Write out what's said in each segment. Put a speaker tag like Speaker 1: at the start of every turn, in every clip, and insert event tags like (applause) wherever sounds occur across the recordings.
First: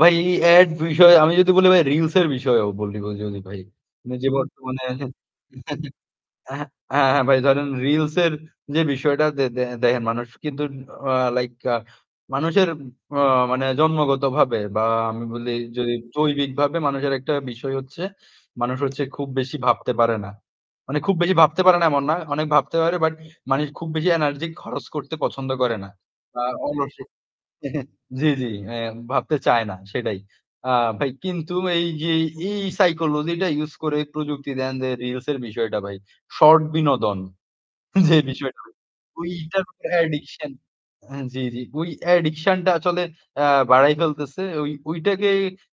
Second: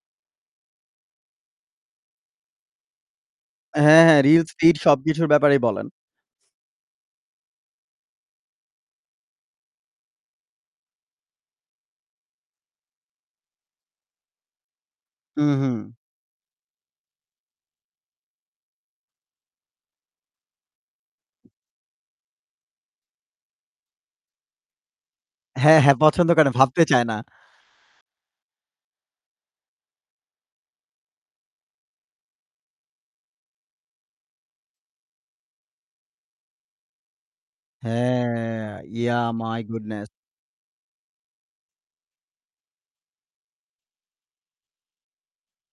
Speaker 1: ভাই এই অ্যাড বিষয়ে আমি যদি বলি ভাই, রিলসের বিষয়েও বলিব যদি ভাই।
Speaker 2: হ্যাঁ,
Speaker 1: মানে
Speaker 2: হ্যাঁ।
Speaker 1: যে
Speaker 2: রিলস, ফিড
Speaker 1: বর্তমানে
Speaker 2: সবকিছুর ব্যাপারেই বলেন।
Speaker 1: (chuckles) অ্যা হ্যাঁ, হ্যাঁ, হ্যাঁ ভাই ধরেন রিলসের যে বিষয়টা দে দে দেখেন মানুষ কিন্তু আ লাইক আ মানুষের উম অ মানে জন্মগতভাবে বা আমি বলি
Speaker 2: হুম, হুম।
Speaker 1: যদি জৈবিকভাবে মানুষের একটা বিষয় হচ্ছে, মানুষ হচ্ছে খুব বেশি ভাবতে পারে না মানে খুব বেশি ভাবতে পারে না এমন না, অনেক ভাবতে পারে, বাট মানুষ খুব বেশি এনার্জি খরচ করতে পছন্দ করে
Speaker 2: হ্যাঁ,
Speaker 1: না।
Speaker 2: হ্যাঁ। পছন্দ
Speaker 1: বা
Speaker 2: কেন ভাবতে
Speaker 1: অলস
Speaker 2: চায় না।
Speaker 1: (chuckles) জি, জি। হ্যাঁ, ভাবতে চায় না, সেটাই। আ ভাই কিন্তু এই যে এই সাইকোলজিটা ইউজ করে প্রযুক্তি দেখেন যে রিলসের বিষয়টা ভাই, শর্ট বিনোদন যে বিষয়টা,
Speaker 2: হ্যাঁ! yeah my
Speaker 1: ওইটার প্রতি
Speaker 2: goodness!
Speaker 1: অ্যাডিকশন অ্যা জি, জি। ওই অ্যাডিকশনটা আসলে অ্যা বাড়ায় ফেলতেছে। ওই ওইটাকে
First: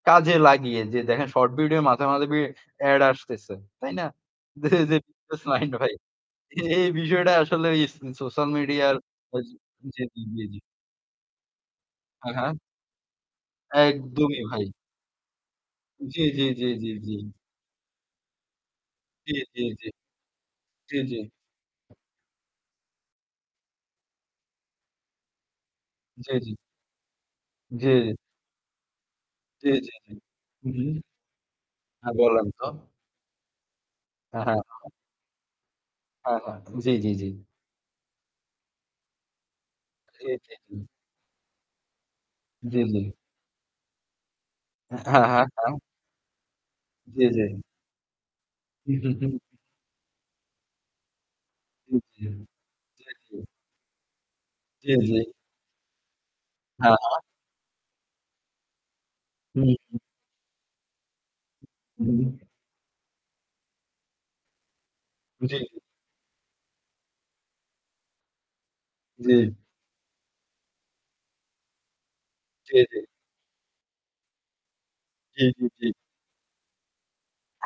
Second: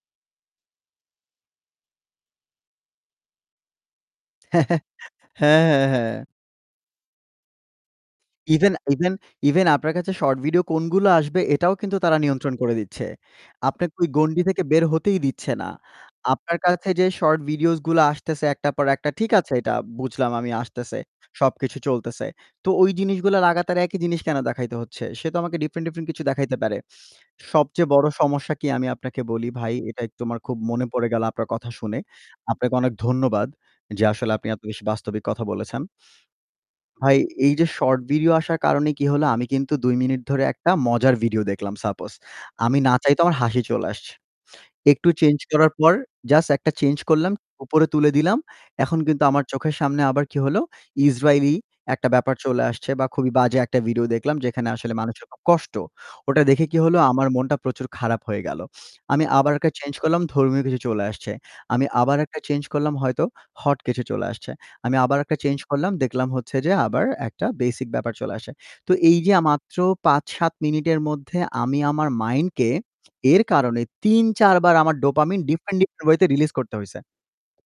Speaker 1: কাজে লাগিয়ে, যে দেখেন শর্ট ভিডিও মাঝে, মাঝে বি অ্যাড আসতেছে, তাই না? যে
Speaker 2: (chuckles) হ্যাঁ,
Speaker 1: এই যে (unintelligible)
Speaker 2: হ্যাঁ,
Speaker 1: নাহিদ ভাই।
Speaker 2: হ্যাঁ।
Speaker 1: এ এই বিষয়টা আসলে ওই স সোশ্যাল
Speaker 2: ইভেন
Speaker 1: মিডিয়ার
Speaker 2: ইভেন
Speaker 1: আ জি,
Speaker 2: ইভেন আপনার
Speaker 1: জি,
Speaker 2: কাছে
Speaker 1: জি,
Speaker 2: শর্ট
Speaker 1: জি, জি।
Speaker 2: ভিডিও কোনগুলো আসবে, এটাও কিন্তু তারা
Speaker 1: হ্যাঁ,
Speaker 2: নিয়ন্ত্রণ
Speaker 1: হ্যাঁ।
Speaker 2: করে দিচ্ছে। আপনাকে ওই
Speaker 1: একদমই
Speaker 2: গণ্ডি থেকে
Speaker 1: ভাই।
Speaker 2: বের হতেই দিচ্ছে না।
Speaker 1: জি, জি,
Speaker 2: আপনার
Speaker 1: জি, জি,
Speaker 2: কাছে যে
Speaker 1: জি।
Speaker 2: শর্ট ভিডিওসগুলা আসতেছে একটার পর একটা, ঠিক
Speaker 1: জি,
Speaker 2: আছে
Speaker 1: জি,
Speaker 2: এইটা
Speaker 1: জি।
Speaker 2: বুঝলাম আমি
Speaker 1: জি,
Speaker 2: আসতেছে,
Speaker 1: জি।
Speaker 2: সবকিছু চলতেছে। তো ওই জিনিসগুলা লাগাতার একই জিনিস কেন দেখাইতে হচ্ছে? সে তো আমাকে ডিফারেন্ট, ডিফারেন্ট কিছু
Speaker 1: জি, জি।
Speaker 2: দেখাইতে পারে। সবচেয়ে বড়
Speaker 1: জি।
Speaker 2: সমস্যা কী, আমি আপনাকে বলি
Speaker 1: জি,
Speaker 2: ভাই,
Speaker 1: জি,
Speaker 2: এটা
Speaker 1: জি।
Speaker 2: একটু আমার খুব
Speaker 1: হু, হু।
Speaker 2: মনে পড়ে গেল আপনার কথা শুনে।
Speaker 1: হ্যাঁ, বলেন তো।
Speaker 2: আপনাকে অনেক ধন্যবাদ, যে আসলে
Speaker 1: হ্যাঁ,
Speaker 2: আপনি
Speaker 1: হ্যাঁ।
Speaker 2: এত বেশি
Speaker 1: (unintelligible)
Speaker 2: বাস্তবিক কথা বলেছেন।
Speaker 1: হ্যাঁ, হ্যাঁ। জি, জি,
Speaker 2: ভাই,
Speaker 1: জি।
Speaker 2: এই যে শর্ট ভিডিও আসার কারণে কী হলো? আমি কিন্তু ২ মিনিট
Speaker 1: জি,
Speaker 2: ধরে
Speaker 1: জি,
Speaker 2: একটা
Speaker 1: জি।
Speaker 2: মজার ভিডিও দেখলাম suppose, আমি
Speaker 1: জি,
Speaker 2: না
Speaker 1: জি।
Speaker 2: চাইতেও আমার হাসি চলে আসছে।
Speaker 1: অ্যা
Speaker 2: একটু
Speaker 1: হ্যাঁ,
Speaker 2: চেঞ্জ
Speaker 1: হ্যাঁ,
Speaker 2: করার
Speaker 1: হ্যাঁ।
Speaker 2: পর জাস্ট একটা চেঞ্জ
Speaker 1: জি,
Speaker 2: করলাম,
Speaker 1: জি।
Speaker 2: উপরে তুলে দিলাম।
Speaker 1: হু,
Speaker 2: এখন
Speaker 1: হু,
Speaker 2: কিন্তু
Speaker 1: হু।
Speaker 2: আমার চোখের সামনে আবার কী হলো, ইসরাইলি
Speaker 1: জি,
Speaker 2: একটা
Speaker 1: জি।
Speaker 2: ব্যাপার চলে আসছে বা
Speaker 1: জি,
Speaker 2: খুবই
Speaker 1: জি।
Speaker 2: বাজে একটা ভিডিও দেখলাম যেখানে
Speaker 1: জি,
Speaker 2: আসলে
Speaker 1: জি।
Speaker 2: মানুষের খুব কষ্ট, ওটা দেখে কী
Speaker 1: হ্যাঁ,
Speaker 2: হলো?
Speaker 1: হ্যাঁ।
Speaker 2: আমার মনটা প্রচুর খারাপ হয়ে গেল। আমি আবার একা
Speaker 1: হুম,
Speaker 2: চেঞ্জ
Speaker 1: হুম।
Speaker 2: করলাম, ধর্মীয় কিছু চলে আসছে। আমি আবার
Speaker 1: উ-হুম।
Speaker 2: একটা চেঞ্জ করলাম হয়তো, হট কিছু চলে আসছে। আমি আবার একটা
Speaker 1: জি,
Speaker 2: চেঞ্জ
Speaker 1: জি।
Speaker 2: করলাম, দেখলাম হচ্ছে যে আবার একটা বেসিক ব্যাপার চলে আসছে। তো এই যে আ
Speaker 1: জি।
Speaker 2: মাত্র ৫-৭ মিনিটের মধ্যে আমি আমার মাইন্ডকে
Speaker 1: জি, জি।
Speaker 2: এর কারণে ৩-৪ বার আমার ডোপামিন
Speaker 1: জি, জি,
Speaker 2: ডিফেন,
Speaker 1: জি।
Speaker 2: ডিফেন ওয়েতে রিলিজ করতে হইছে।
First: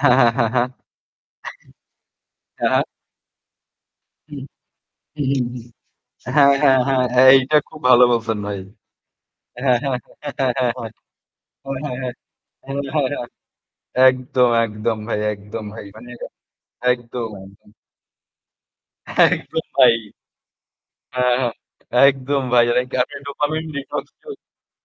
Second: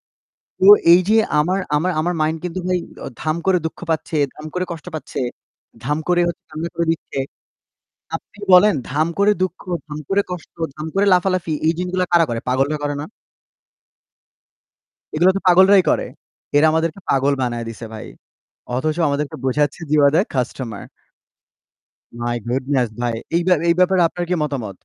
Speaker 1: হ্যাঁ, হ্যাঁ, হ্যাঁ,
Speaker 2: তো
Speaker 1: হ্যাঁ। (chuckles)
Speaker 2: এই যে আমার আমার আমার মাইন্ড কিন্তু
Speaker 1: হ্যাঁ,
Speaker 2: ভাই
Speaker 1: হ্যাঁ।
Speaker 2: অ ধাম করে দুঃখ পাচ্ছে,
Speaker 1: হুম।
Speaker 2: ধাম করে কষ্ট পাচ্ছে,
Speaker 1: হু, হু, হু।
Speaker 2: ধাম করে হচ্ছে
Speaker 1: হ্যাঁ,
Speaker 2: কান্না
Speaker 1: হ্যাঁ,
Speaker 2: করে
Speaker 1: হ্যাঁ
Speaker 2: দিচ্ছে।
Speaker 1: এইটা খুব ভালো বলছেন
Speaker 2: আপনি
Speaker 1: ভাই।
Speaker 2: বলেন ধাম করে দুঃখ,
Speaker 1: হ্যাঁ, হ্যাঁ
Speaker 2: ধাম
Speaker 1: (chuckles)
Speaker 2: করে
Speaker 1: হ্যাঁ, হ্যাঁ,
Speaker 2: কষ্ট, ধাম করে লাফালাফি, এই জিনিসগুলা
Speaker 1: হ্যাঁ।
Speaker 2: কারা করে? পাগলরা
Speaker 1: হ্যাঁ,
Speaker 2: করে না?
Speaker 1: হ্যাঁ, হ্যাঁ। একদম, একদম ভাই,
Speaker 2: এগুলা তো
Speaker 1: একদম
Speaker 2: পাগলরাই
Speaker 1: ভাই।
Speaker 2: করে।
Speaker 1: মানে এটা
Speaker 2: এরা আমাদেরকে
Speaker 1: একদম,
Speaker 2: পাগল বানায়
Speaker 1: একদম।
Speaker 2: দিছে ভাই। অথচ আমাদেরকে
Speaker 1: একদম
Speaker 2: বোঝাচ্ছে যে,
Speaker 1: ভাই!
Speaker 2: "You are the customer!"
Speaker 1: হ্যাঁ, হ্যাঁ।
Speaker 2: My
Speaker 1: একদম ভাই।
Speaker 2: goodness
Speaker 1: লাইক
Speaker 2: ভাই!
Speaker 1: আপনি
Speaker 2: এই ব্য
Speaker 1: ডোপামিন
Speaker 2: এই ব্যাপারে
Speaker 1: ডিটক্স
Speaker 2: আপনার
Speaker 1: তো
Speaker 2: কী মতামত?